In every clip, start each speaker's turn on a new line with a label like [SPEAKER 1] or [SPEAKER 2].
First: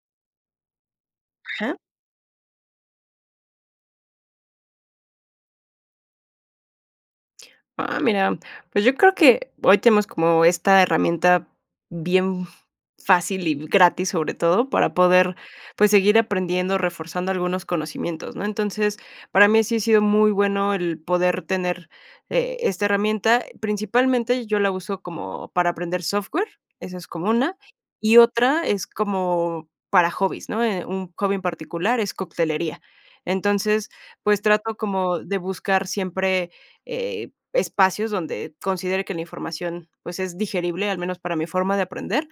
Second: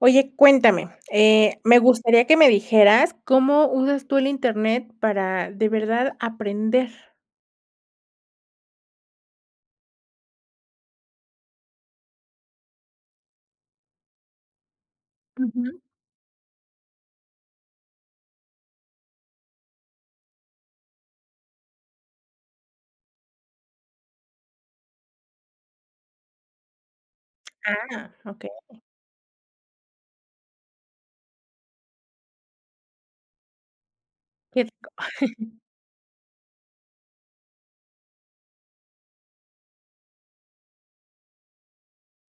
[SPEAKER 1] Oye, cuéntame, eh,
[SPEAKER 2] Ajá.
[SPEAKER 1] me gustaría que me dijeras, ¿cómo usas tú el Internet para, de verdad, aprender?
[SPEAKER 2] Ah, mira, pues, yo creo que hoy tenemos como esta herramienta bien fácil y gratis, sobre todo, para poder,
[SPEAKER 1] Ujú.
[SPEAKER 2] pues, seguir aprendiendo, reforzando algunos conocimientos, ¿no? Entonces, para mí sí ha sido muy bueno el poder tener, eh, esta herramienta. Principalmente, yo la uso como para aprender software, esa es como una,
[SPEAKER 1] Ah,
[SPEAKER 2] y
[SPEAKER 1] okey.
[SPEAKER 2] otra es como para hobbies, ¿no? Eh, un hobby en particular es coctelería. Entonces, pues
[SPEAKER 1] Que
[SPEAKER 2] trato
[SPEAKER 1] rico.
[SPEAKER 2] como de buscar siempre, eh, espacios donde considere que la información, pues es digerible, al menos para mi forma de aprender.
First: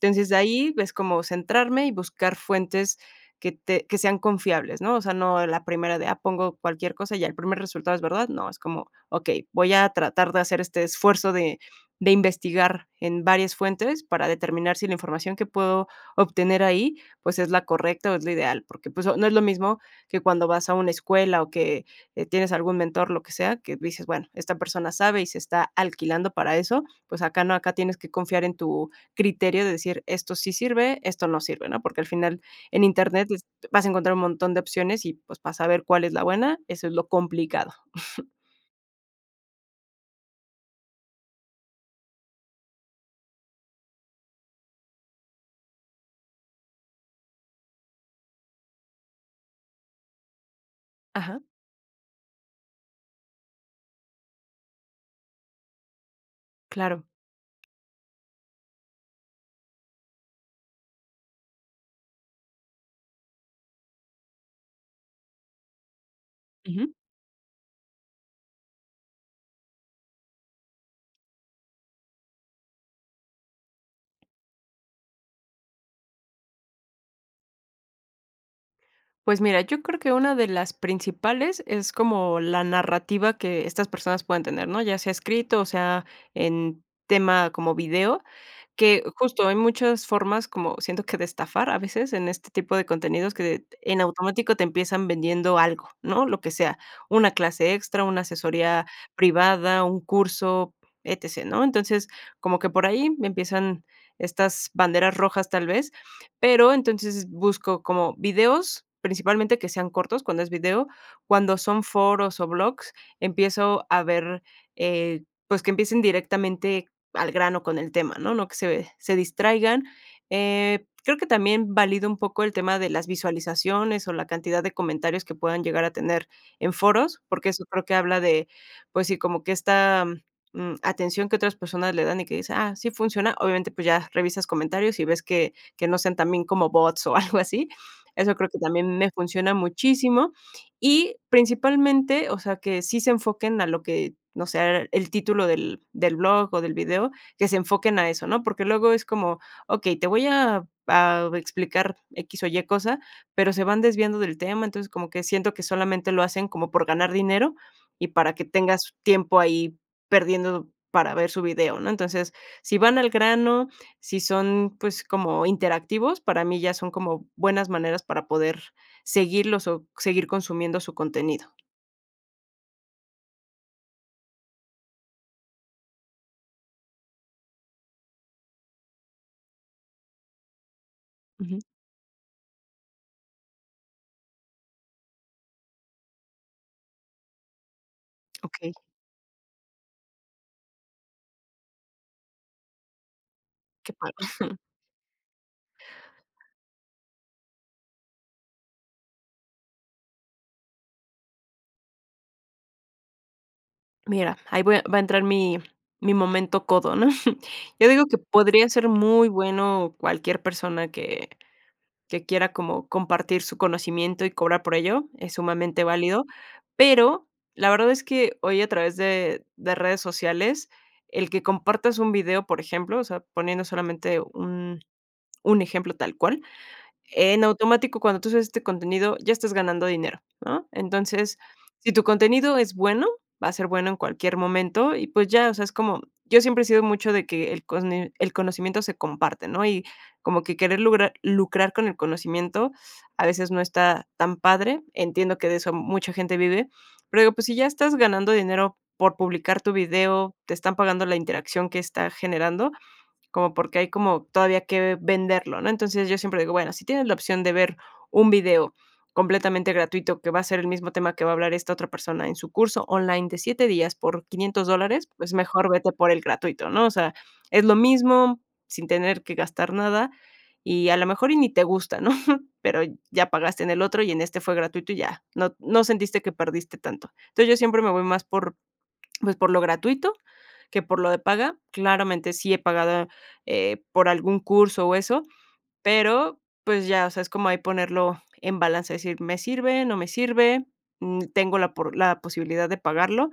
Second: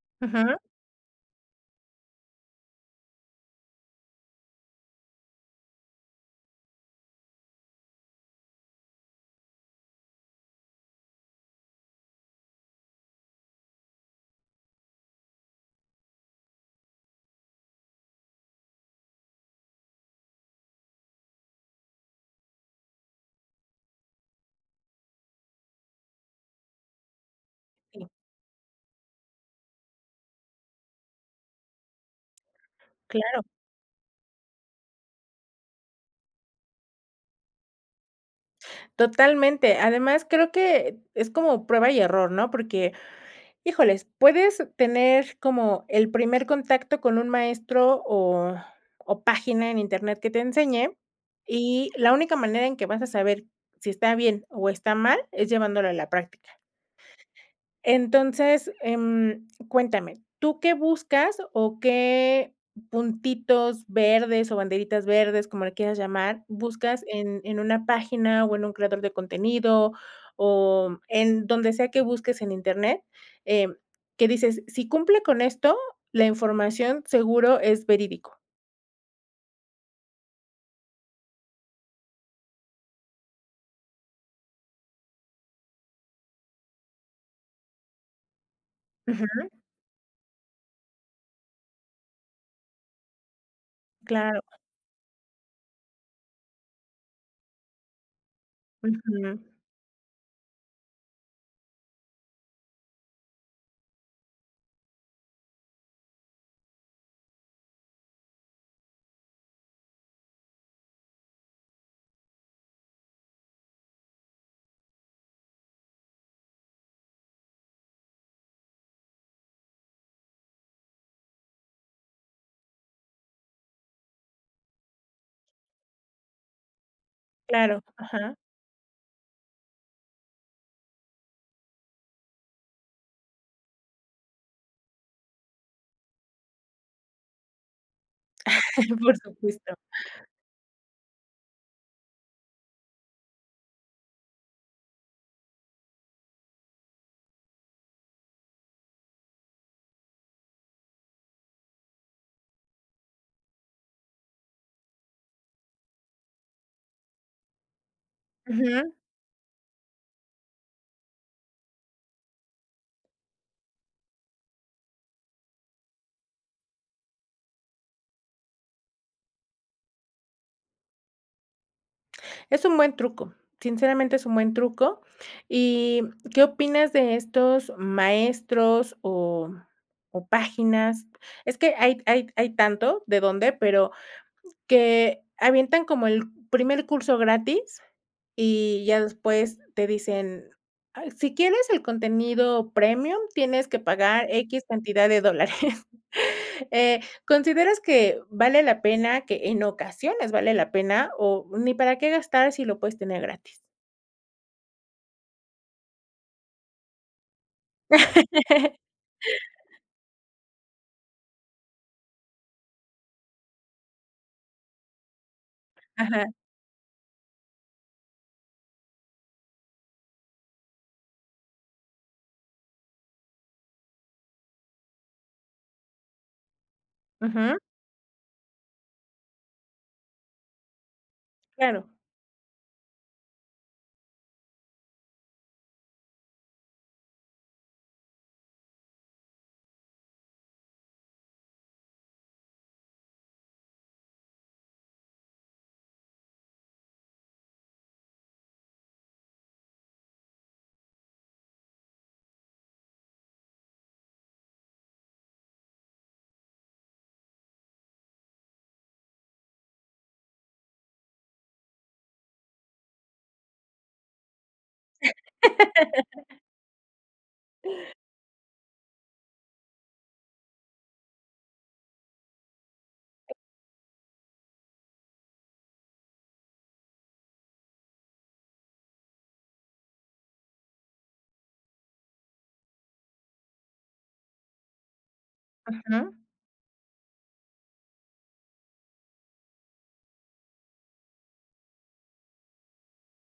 [SPEAKER 2] Entonces, de
[SPEAKER 1] Ujú.
[SPEAKER 2] ahí ves como centrarme, y buscar fuentes que te que sean confiables, ¿no? O sea, no la primera de, ah, pongo cualquier cosa y el primer resultado es verdad, no, es como: "Okey, voy a tratar de hacer este esfuerzo de de investigar en varias fuentes, para determinar si la información que puedo obtener ahí, pues, es la correcta o es lo ideal". Porque, pues, no es lo mismo que cuando vas a una escuela, o que tienes algún mentor, lo que sea, que dices: "Bueno, esta persona sabe y se está alquilando para eso". Pues, acá no, acá tienes
[SPEAKER 1] Si.
[SPEAKER 2] que confiar en tu criterio de decir: "Esto sí sirve, esto no sirve", ¿no? Porque, al final en Internet
[SPEAKER 1] Claro.
[SPEAKER 2] est vas a encontrar un montón de opciones y, pues, para saber cuál es la buena, eso es lo complicado.
[SPEAKER 1] Totalmente, además creo que es como prueba y error, ¿no? Porque, híjoles, puedes tener como el primer contacto con un maestro, o o página en Internet que te enseñe,
[SPEAKER 2] Ajá.
[SPEAKER 1] y la única manera en que vas a saber si está bien, o está mal es llevándolo a la práctica
[SPEAKER 2] Claro.
[SPEAKER 1] entonces, em, cuéntame, ¿tú qué buscas, o qué puntitos verdes, o banderitas verdes, como le quieras llamar,
[SPEAKER 2] Ujú.
[SPEAKER 1] buscas en en una página, o en un creador de contenido o en donde sea que busques en internet, eh, que dices, si cumple con esto, la información seguro es verídico.
[SPEAKER 2] Pues mira, yo creo que una de las principales es como la narrativa que estas personas puedan tener, ¿no? Ya sea escrito, o sea, en tema como video, que justo,
[SPEAKER 1] Ujú.
[SPEAKER 2] hay muchas formas como siento que de estafar a veces en este tipo de contenidos que en
[SPEAKER 1] Claro.
[SPEAKER 2] automático te empiezan vendiendo algo, ¿no? Lo que sea, una clase extra, una asesoría
[SPEAKER 1] Ujú.
[SPEAKER 2] privada, un curso, E-T-C, ¿no? Entonces, como que por ahí empiezan estas banderas rojas, tal vez, pero entonces busco como videos, principalmente que sean cortos. Cuando es video, cuando son foros o blogs, empiezo a ver, eh, pues, que empiecen directamente al grano con el tema, ¿no? No que se se distraigan. Eh, creo que también valido un poco el tema de las visualizaciones o la cantidad de comentarios que puedan llegar a tener en foros, porque eso
[SPEAKER 1] Claro,
[SPEAKER 2] creo que habla
[SPEAKER 1] ajá.
[SPEAKER 2] de, pues, sí, como que esta, mm, atención que otras personas le dan y que dice: "Ah, sí funciona", obviamente, pues, ya revisas comentarios, y ves que que no sean también como bots o algo así. Eso creo que también me
[SPEAKER 1] Por
[SPEAKER 2] funciona
[SPEAKER 1] supuesto.
[SPEAKER 2] muchísimo y principalmente, o sea, que sí se enfoquen a lo que, o sea, el título del del blog, o, del video, que se enfoquen a eso, ¿no? Porque luego es como okey, te voy a a explicar X o Y cosa, pero se van desviando del tema, entonces como que siento que solamente lo hacen como por ganar dinero, y para que tengas
[SPEAKER 1] Ujú.
[SPEAKER 2] tiempo ahí perdiendo para ver su video, ¿no? Entonces, si van al grano, si son, pues, como interactivos, para mí ya son como buenas maneras para poder seguirlos o seguir consumiendo su contenido.
[SPEAKER 1] Es un buen truco, sinceramente es un buen truco, y ¿qué opinas de estos maestros o o páginas. Es
[SPEAKER 2] Ujú.
[SPEAKER 1] que hay hay hay tanto de dónde, pero que avientan como el primer curso gratis
[SPEAKER 2] Okey.
[SPEAKER 1] y ya después te dicen: "Ah, si quieres el contenido premium, tienes que
[SPEAKER 2] Que padre.
[SPEAKER 1] pagar equis cantidad de dólares". Eh, ¿consideras que vale la pena, que en ocasiones vale la pena, o ni para qué gastar, si lo puedes tener gratis?
[SPEAKER 2] Mira, ahí voy a va a entrar mi mi momento codo, ¿no? Yo digo que podría ser muy bueno cualquier persona, que que quiera como compartir su conocimiento, y cobrar por ello, es sumamente válido,
[SPEAKER 1] Ajá.
[SPEAKER 2] pero, la verdad es que hoy a través de de redes sociales, el que compartas un video, por ejemplo, o sea, poniendo solamente un un ejemplo tal cual, en
[SPEAKER 1] Ujú.
[SPEAKER 2] automático cuando tú haces este contenido ya estás ganando dinero, ¿no? Entonces,
[SPEAKER 1] Claro.
[SPEAKER 2] si tu contenido es bueno, va a ser bueno en cualquier momento y, pues, ya, o sea, es como yo siempre he sido mucho de que el cono el conocimiento se comparte, ¿no? Y como que querer lugrar lucrar con el conocimiento a veces no está tan padre. Entiendo que de eso mucha gente vive, pero digo, pues, si ya estás ganando dinero por publicar tu video, te están pagando la interacción que está generando, ¿cómo por qué hay como todavía que venderlo?, ¿no? Entonces, yo siempre digo, bueno, si tienes la opción de ver un video completamente gratuito, que va a ser el mismo tema que va a hablar esta otra persona en su curso online de 7, días, por 500 dólares, pues mejor vete por el gratuito, ¿no? O sea, es lo mismo sin tener que gastar nada y a lo mejor y ni te gusta, ¿no? Pero, ya pagaste en el otro y en este fue gratuito y ya. No t no sentiste que perdiste tanto. Entonces, yo siempre me voy más por, pues, por lo gratuito, que por lo de paga. Claramente sí he pagado, eh, por algún curso o eso,
[SPEAKER 1] Ajá.
[SPEAKER 2] pero, pues ya, o sea, es como ahí ponerlo en balance, decir, me sirve, no me sirve, mm, tengo la por la posibilidad de pagarlo,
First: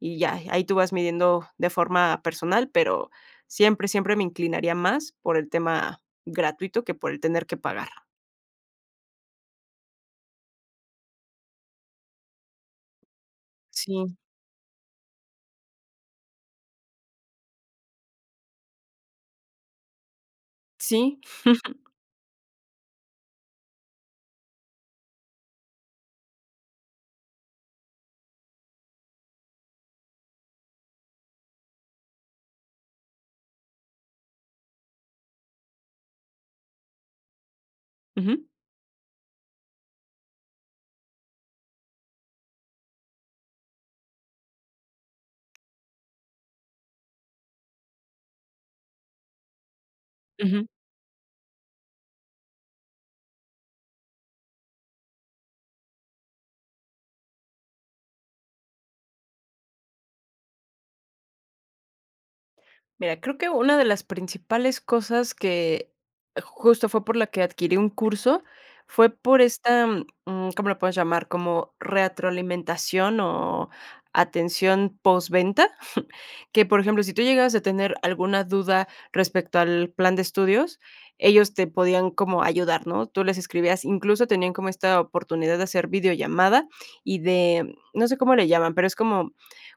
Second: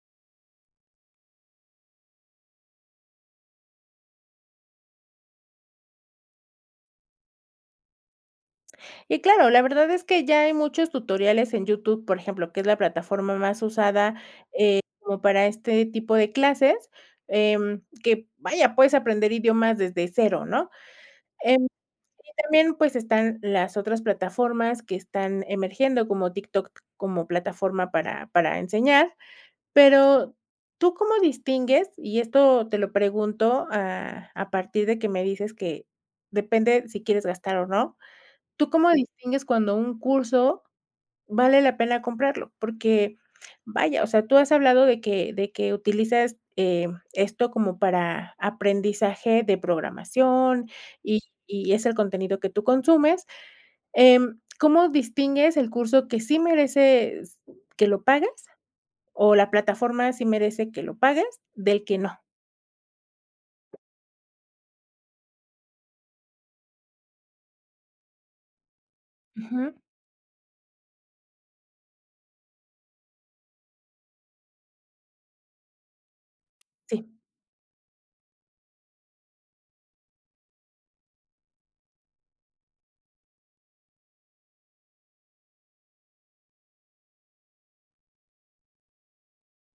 [SPEAKER 2] y ya, ahí tú vas midiendo de forma personal, pero siempre siempre me inclinaría más por el tema gratuito, que por el tener que pagar.
[SPEAKER 1] Y claro, la verdad es que ya hay muchos tutoriales en YouTube, por ejemplo que es la plataforma más
[SPEAKER 2] Sí.
[SPEAKER 1] usada, eh, como para este tipo de clases, em, que, vaya puedes aprender idiomas desde 0, ¿no?
[SPEAKER 2] Sí.
[SPEAKER 1] Em, y también, pues, están las otras plataformas, que están emergiendo como TikTok, como plataforma para para enseñar. Pero, ¿tú cómo distingues? Y esto te lo pregunto a a partir de que me dices que depende si quieres gastar o no,
[SPEAKER 2] Ujú.
[SPEAKER 1] ¿tú cómo distingues cuando un curso, vale la pena comprarlo? Porque vaya, o sea, tú has hablado de que de que utilizas, em, esto como para aprendizaje de
[SPEAKER 2] Ujú.
[SPEAKER 1] programación, y y es el contenido que tú consumes. Em, ¿cómo distingues el curso que sí mereces que lo pagues, o la plataforma sí merece que lo pagues, del que no?
[SPEAKER 2] Mira, creo que una de las principales cosas, que justo fue por la que adquirí un curso fue por
[SPEAKER 1] Ujú.
[SPEAKER 2] esta, mm, ¿cómo le puedes llamar? Como retroalimentación o atención posventa. Que, por ejemplo,
[SPEAKER 1] Sí.
[SPEAKER 2] si tú llegabas a tener alguna duda respecto al plan de estudios, ellos te podían como ayudar, ¿no? Tú les escribías, incluso tenían como esta oportunidad de hacer videollamada y de, no sé cómo le llaman, pero, es como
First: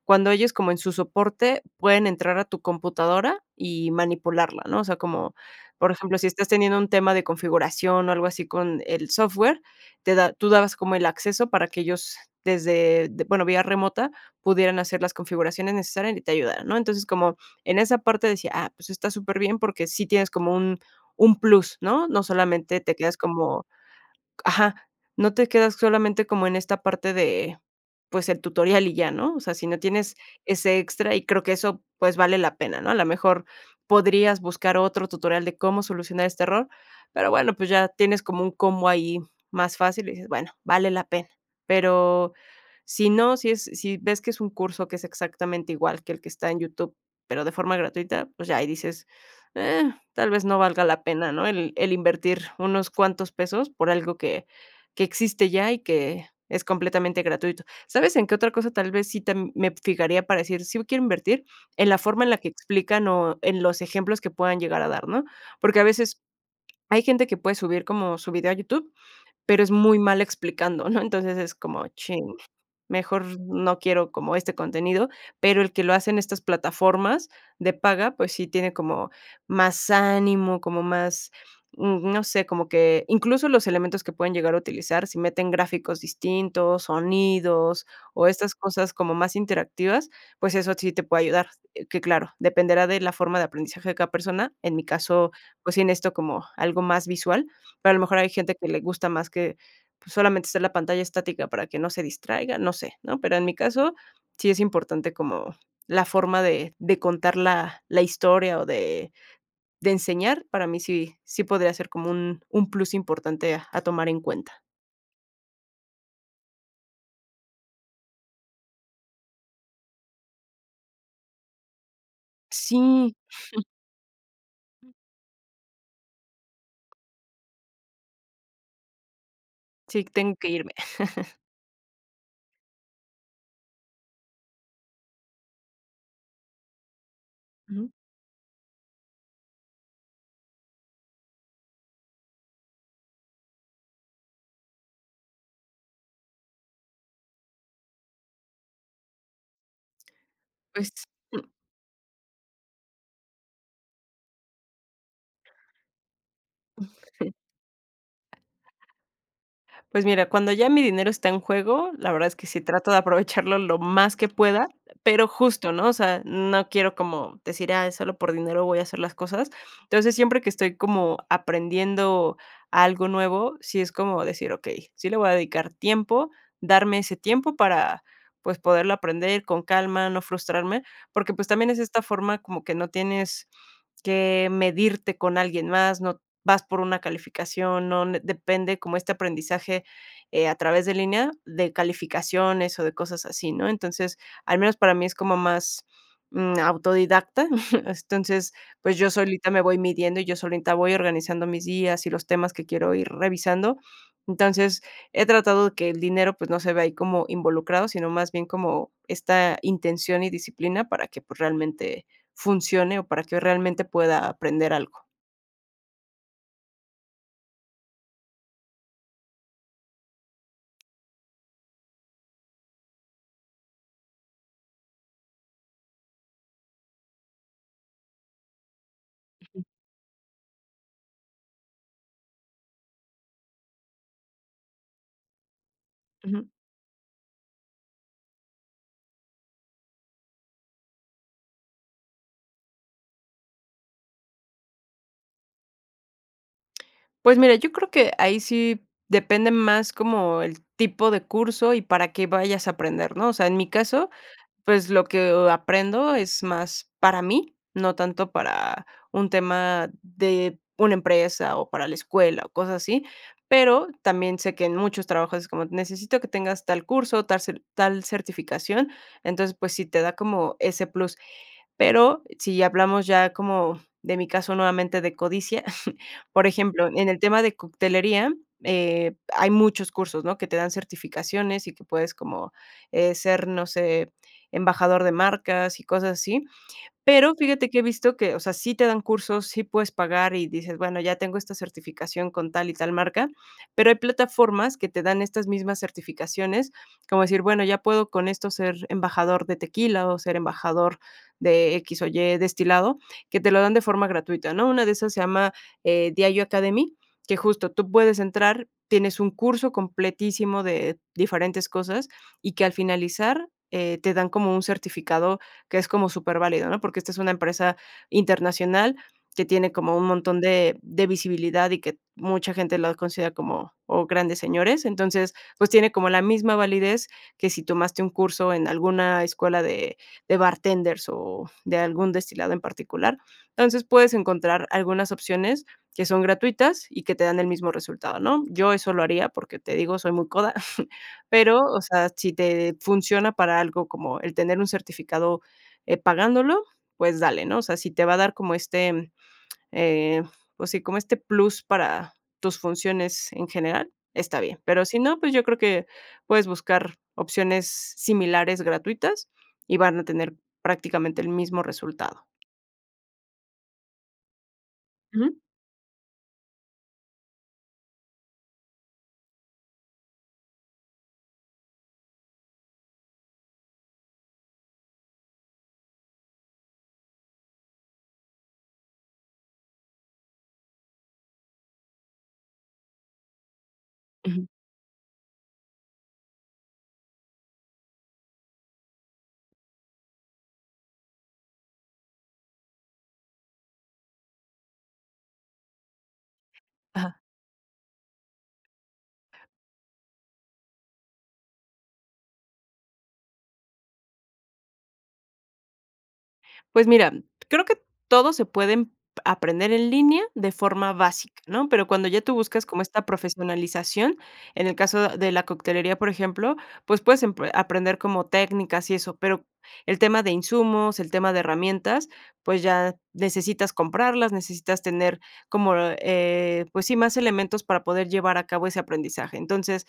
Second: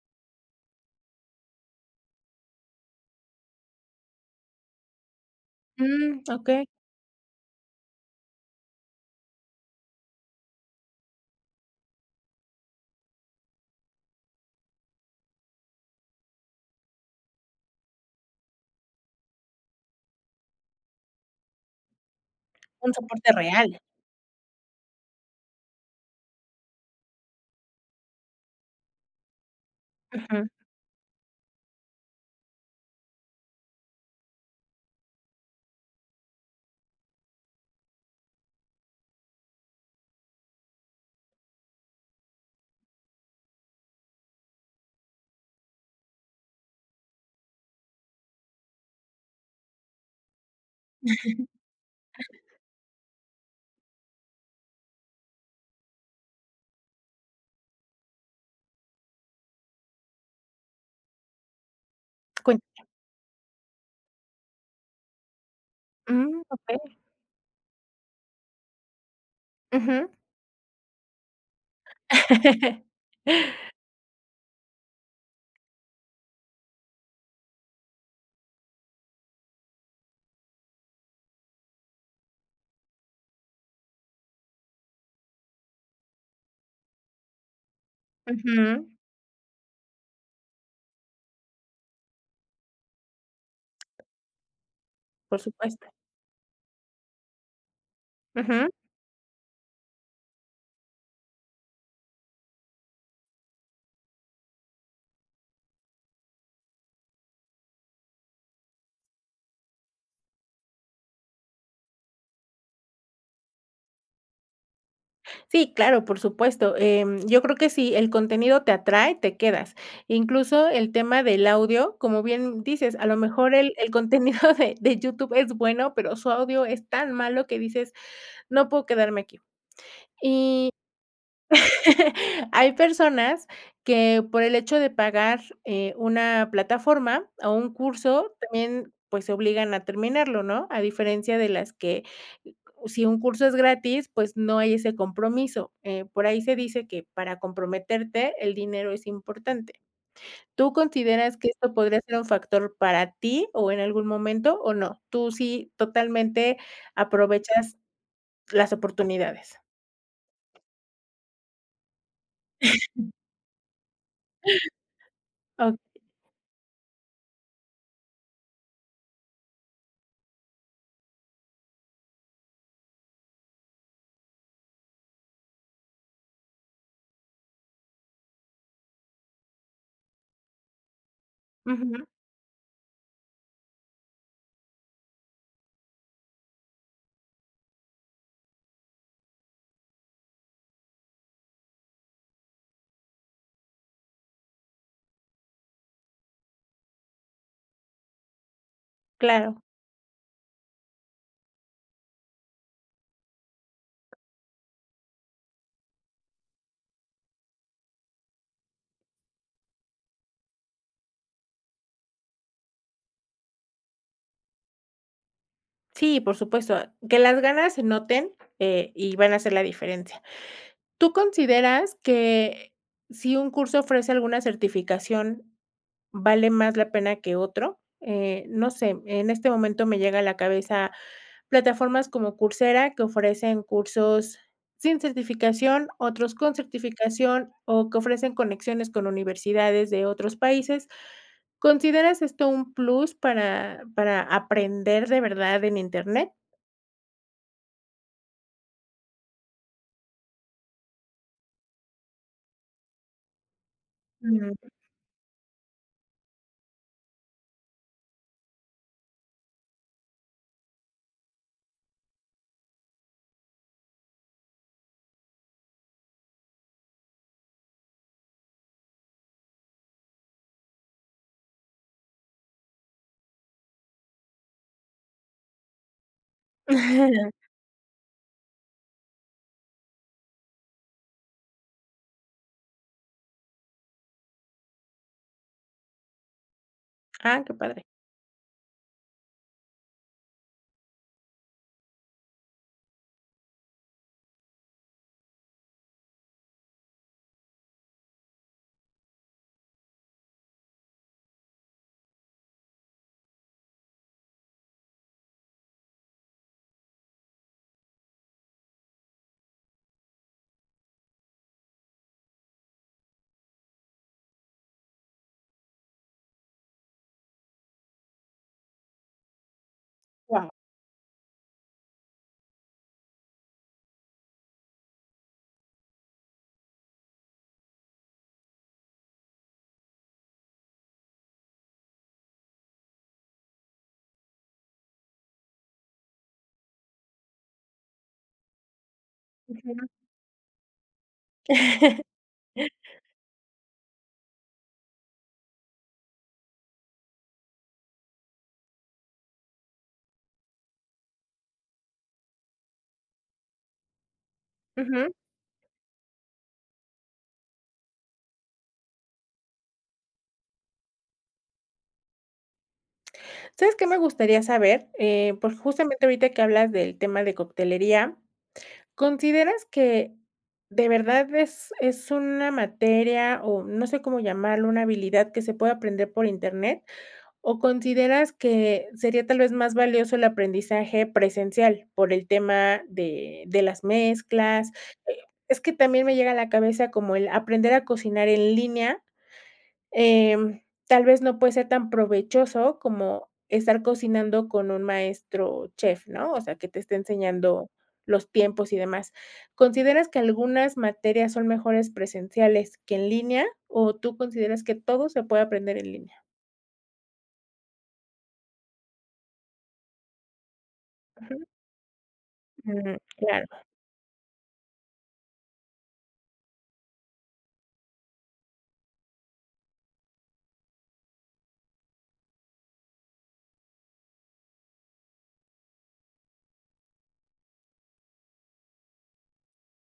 [SPEAKER 2] cuando ellos como en su soporte pueden entrar a tu computadora y manipularla, ¿no? O sea, como, por ejemplo,
[SPEAKER 1] Mm.
[SPEAKER 2] si estás
[SPEAKER 1] Okey.
[SPEAKER 2] teniendo un tema de configuración, o algo así con el software, te da tú dabas como el acceso para que ellos desde de, bueno, vía remota pudieran hacer las configuraciones necesarias y te ayudara ¿no? Entonces como en esa parte decía, ah pues, está superbién porque sí tienes como un un plus, ¿no? No, solamente
[SPEAKER 1] Un
[SPEAKER 2] te quedas
[SPEAKER 1] soporte
[SPEAKER 2] como,
[SPEAKER 1] real.
[SPEAKER 2] ajá, no te quedas solamente como en esta parte de, pues el tutorial y ya, ¿no? O sea, si no tienes
[SPEAKER 1] Ujú.
[SPEAKER 2] ese extra y creo que eso, pues vale la pena, ¿no? A lo mejor podrías buscar otro tutorial de cómo solucionar este error, pero bueno, pues, ya tienes como un combo ahí más fácil y dices, bueno, vale la pena. Pero, si no, si es si ves que es un curso que es exactamente igual que el que está en YouTube, pero de forma gratuita, pues ya ahí dices, eh, tal vez no valga la pena, ¿no? El el invertir unos cuantos pesos, por algo que que existe ya, y que es completamente gratuito, ¿sabes en qué otra cosa tal vez sí tam me fijaría para decir, sí b quiero invertir? En la forma en la que
[SPEAKER 1] Cuentame.
[SPEAKER 2] explican o en los ejemplos que puedan llegar a dar, ¿no? Porque, a veces
[SPEAKER 1] Mm, okey.
[SPEAKER 2] hay gente que puede subir como su video a YouTube, pero es muy
[SPEAKER 1] Ujú.
[SPEAKER 2] mal explicando, ¿no? Entonces, es como chin, mejor no quiero como este contenido, pero, el que lo hace en estas plataformas de paga, pues sí tiene como más ánimo, como más, mm, no sé, como que incluso los elementos que pueden llegar a utilizar, si meten gráficos distintos, sonidos o estas
[SPEAKER 1] Ujú.
[SPEAKER 2] cosas como más interactivas, pues eso, sí te puede ayudar. Eh, que claro, dependerá de la forma de aprendizaje de cada persona. En mi caso,
[SPEAKER 1] Por
[SPEAKER 2] pues sí
[SPEAKER 1] supuesto.
[SPEAKER 2] necesito como algo más visual, pero a lo mejor hay gente
[SPEAKER 1] Ujú.
[SPEAKER 2] que le gusta más que, pues solamente hacer la pantalla estática para que no se distraiga, no sé, ¿no? Pero en mi caso, sí es importante como la forma de de contar la la historia, o de de enseñar, para mí sí sí podría ser como un un plus importante a tomar en cuenta.
[SPEAKER 1] Sí, claro, por supuesto, em, yo creo que sí, el contenido te atrae, te quedas. Incluso el tema del audio, como bien, mm, dices, a
[SPEAKER 2] Sí.
[SPEAKER 1] lo mejor el el contenido de de YouTube es bueno, pero su audio es tan malo que dices: "No puedo quedarme aquí".
[SPEAKER 2] Sí, tengo que
[SPEAKER 1] Y,
[SPEAKER 2] irme.
[SPEAKER 1] hay personas que por el hecho de pagar, eh, una plataforma, o un
[SPEAKER 2] Ujú.
[SPEAKER 1] curso también, pues, se obligan a terminarlo, ¿no? A diferencia de las que, si un curso es gratis, pues, no hay ese compromiso, eh, por ahí se dice que, para comprometerte, el dinero es importante. ¿Tú
[SPEAKER 2] Pues,
[SPEAKER 1] consideras
[SPEAKER 2] mm.
[SPEAKER 1] que esto podría ser un factor para ti, o en algún momento o no? Tú sí, totalmente,
[SPEAKER 2] Ujú,
[SPEAKER 1] aprovechas las oportunidades.
[SPEAKER 2] pues, mira, cuando ya mi dinero está en juego, la verdad es que sí
[SPEAKER 1] .
[SPEAKER 2] trato de aprovecharlo lo más que pueda, eh, pero, justo, ¿no?, o
[SPEAKER 1] Okey.
[SPEAKER 2] sea, no quiero como decir: "Ah, solo por dinero voy a hacer las cosas". Entonces, siempre que estoy como aprendiendo algo nuevo, sí es como decir: "Okey, sí le voy a dedicar tiempo, darme ese tiempo para, pues, poderlo aprender con calma, no frustrarme". Porque, pues, también es esta
[SPEAKER 1] Ujú.
[SPEAKER 2] forma como que no tienes que medirte con alguien más, no vas por una calificación, no n depende como este aprendizaje, eh, a través de línea, de calificaciones, o de cosas así, ¿no? Entonces, al menos para mí, es como más, mm, autodidacta. Entonces, pues, yo solita
[SPEAKER 1] Claro.
[SPEAKER 2] me voy midiendo, y yo solita voy organizando mis días y los temas que quiero ir revisando. Entonces, he tratado que el dinero, pues, no se vea ahí como involucrado, sino más bien como esta intención y disciplina para que, pues, realmente funcione o para que realmente pueda aprender algo.
[SPEAKER 1] Sí, por supuesto, ah, que las ganas se noten, eh, y van a hacer la diferencia. ¿Tú consideras que si un curso ofrece alguna certificación vale más la pena que otro? Eh, no sé, en este momento me llega a la cabeza plataformas como Coursera, que ofrecen cursos sin certificación, otros
[SPEAKER 2] Ujú.
[SPEAKER 1] con certificación, o, que ofrecen conexiones con universidades de otros países. ¿Consideras esto un plus para para aprender de verdad en internet?
[SPEAKER 2] Pues mira, yo creo que ahí sí depende más como el tipo de curso, y para qué vayas a aprender, ¿no? O sea, en mi caso,
[SPEAKER 1] Ujú.
[SPEAKER 2] pues, lo que, o aprendo es más para mí, no tanto para un tema de una empresa, o, para la escuela, o, cosas así. Pero también sé que en muchos trabajos es como necesito que tengas tal curso, tar tal certificación. Entonces, pues, sí te da como ese plus. Pero, si hablamos ya como de mi caso nuevamente de codicia, por ejemplo, en el tema de coctelería, eh, hay muchos cursos, ¿no? Que te dan certificaciones, y que puedes como, eh, ser, no sé, embajador de marcas y cosas así. Pero,
[SPEAKER 1] Ah, qué
[SPEAKER 2] fíjate que he
[SPEAKER 1] padre.
[SPEAKER 2] visto que, o sea, sí te dan cursos, sí puedes pagar, y dices: "Bueno, ya tengo esta certificación con tal y tal marca", pero hay plataformas que te dan estas mismas certificaciones, como decir: "Bueno ya puedo con esto ser embajador de tequila, o, ser embajador de X o Y destilado", que te lo dan de forma gratuita, ¿no? Una de esas se llama, eh, Diageo Academy, que justo tú puedes entrar, tienes un curso completísimo de diferentes cosas, y que al finalizar, eh, te dan como un certificado que es como superválido, ¿no? Porque, esta es una empresa internacional que tiene como un montón
[SPEAKER 1] Guau.
[SPEAKER 2] de de visibilidad, y que mucha gente los considera como, o, grandes señores. Entonces, pues, tiene como la misma validez que si tomaste un curso en alguna escuela de de bartenders, o, de algún destilado en particular. Entonces, puedes encontrar algunas opciones que son gratuitas, y que te dan el mismo resultado, ¿no? Yo eso lo haría, porque te
[SPEAKER 1] [unintelligible]
[SPEAKER 2] digo, soy muy coda, pero, o sea, si te funciona para algo como el tener un certificado, eh, pagándolo, pues dale, ¿no? O sea, si te va a dar como este, eh, pues sí, como este plus para tus funciones en general, está bien, pero si
[SPEAKER 1] Ujú.
[SPEAKER 2] no, pues, yo creo que puedes buscar opciones similares gratuitas y van a tener prácticamente el mismo resultado.
[SPEAKER 1] ¿Sabes que me gustaría saber?, eh,
[SPEAKER 2] Ujú.
[SPEAKER 1] por justamente ahorita que hablas del tema de coctelería, ¿consideras que de verdad es es una materia, o no sé cómo llamarlo, una habilidad que se pueda aprender por internet? ¿O consideras que sería tal vez más valioso el aprendizaje presencial? Por el tema de de las
[SPEAKER 2] Ujú.
[SPEAKER 1] mezclas, eh, es que también me llega a la cabeza como el aprender a cocinar en línea. Em, tal vez no puede ser tan provechoso como estar cocinando con un maestro chef, ¿no?, o sea, que te esté
[SPEAKER 2] Ajá.
[SPEAKER 1] enseñando los tiempos y demás, ¿consideras que algunas materias son mejores presenciales que en línea, o tú consideras que todo se puede aprender en línea?
[SPEAKER 2] Pues mira, creo que todos se pueden p aprender en línea de forma básica,
[SPEAKER 1] Ujú.
[SPEAKER 2] ¿no?, pero, cuando ya tú buscas como
[SPEAKER 1] Mm,
[SPEAKER 2] esta
[SPEAKER 1] claro.
[SPEAKER 2] profesionalización, en el caso de la coctelería, por ejemplo, pues, puedes empre aprender como técnicas y eso, pero, el tema de insumos, el tema de herramientas, pues ya, necesitas comprarlas, necesitas tener como, eh, pues sí, más elementos para poder llevar a cabo ese aprendizaje. Entonces,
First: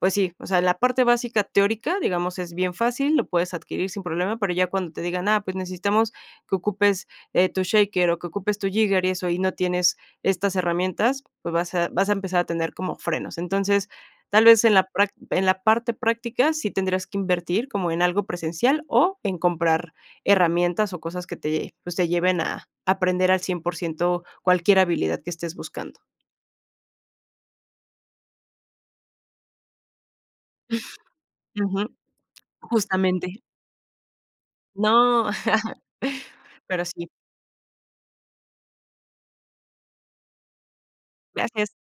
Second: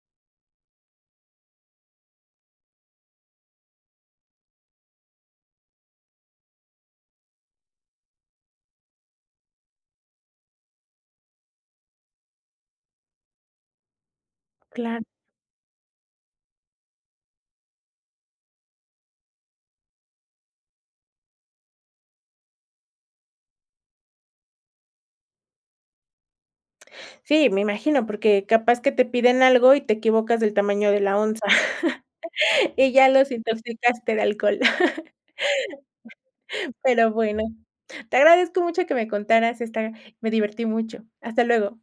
[SPEAKER 2] pues sí, o sea, la parte básica teórica, digamos, es bien fácil, lo puedes adquirir sin problema, pero ya cuando te digan: "Ah, pues necesitamos que ocupes, eh, tu shaker o que ocupes tu jigger y eso", y no tienes estas herramientas, pues, vas a vas a empezar a tener como frenos. Entonces, tal vez en la
[SPEAKER 1] Claro.
[SPEAKER 2] prac en la parte práctica, sí tendrías que invertir como en algo presencial o en comprar herramientas o cosas que te pues, te lleven a aprender al cien por ciento cualquier habilidad que estés buscando.
[SPEAKER 1] Sí, me imagino, porque capaz que te piden algo y te equivocas del tamaño de la onza.
[SPEAKER 2] Ujú.
[SPEAKER 1] Y ya los
[SPEAKER 2] Justamente.
[SPEAKER 1] intoxicaste de alcohol.
[SPEAKER 2] No. Pero sí.
[SPEAKER 1] Pero bueno, te agradezco mucho que me contaras esta me divertí mucho. Hasta
[SPEAKER 2] Gracias.
[SPEAKER 1] luego.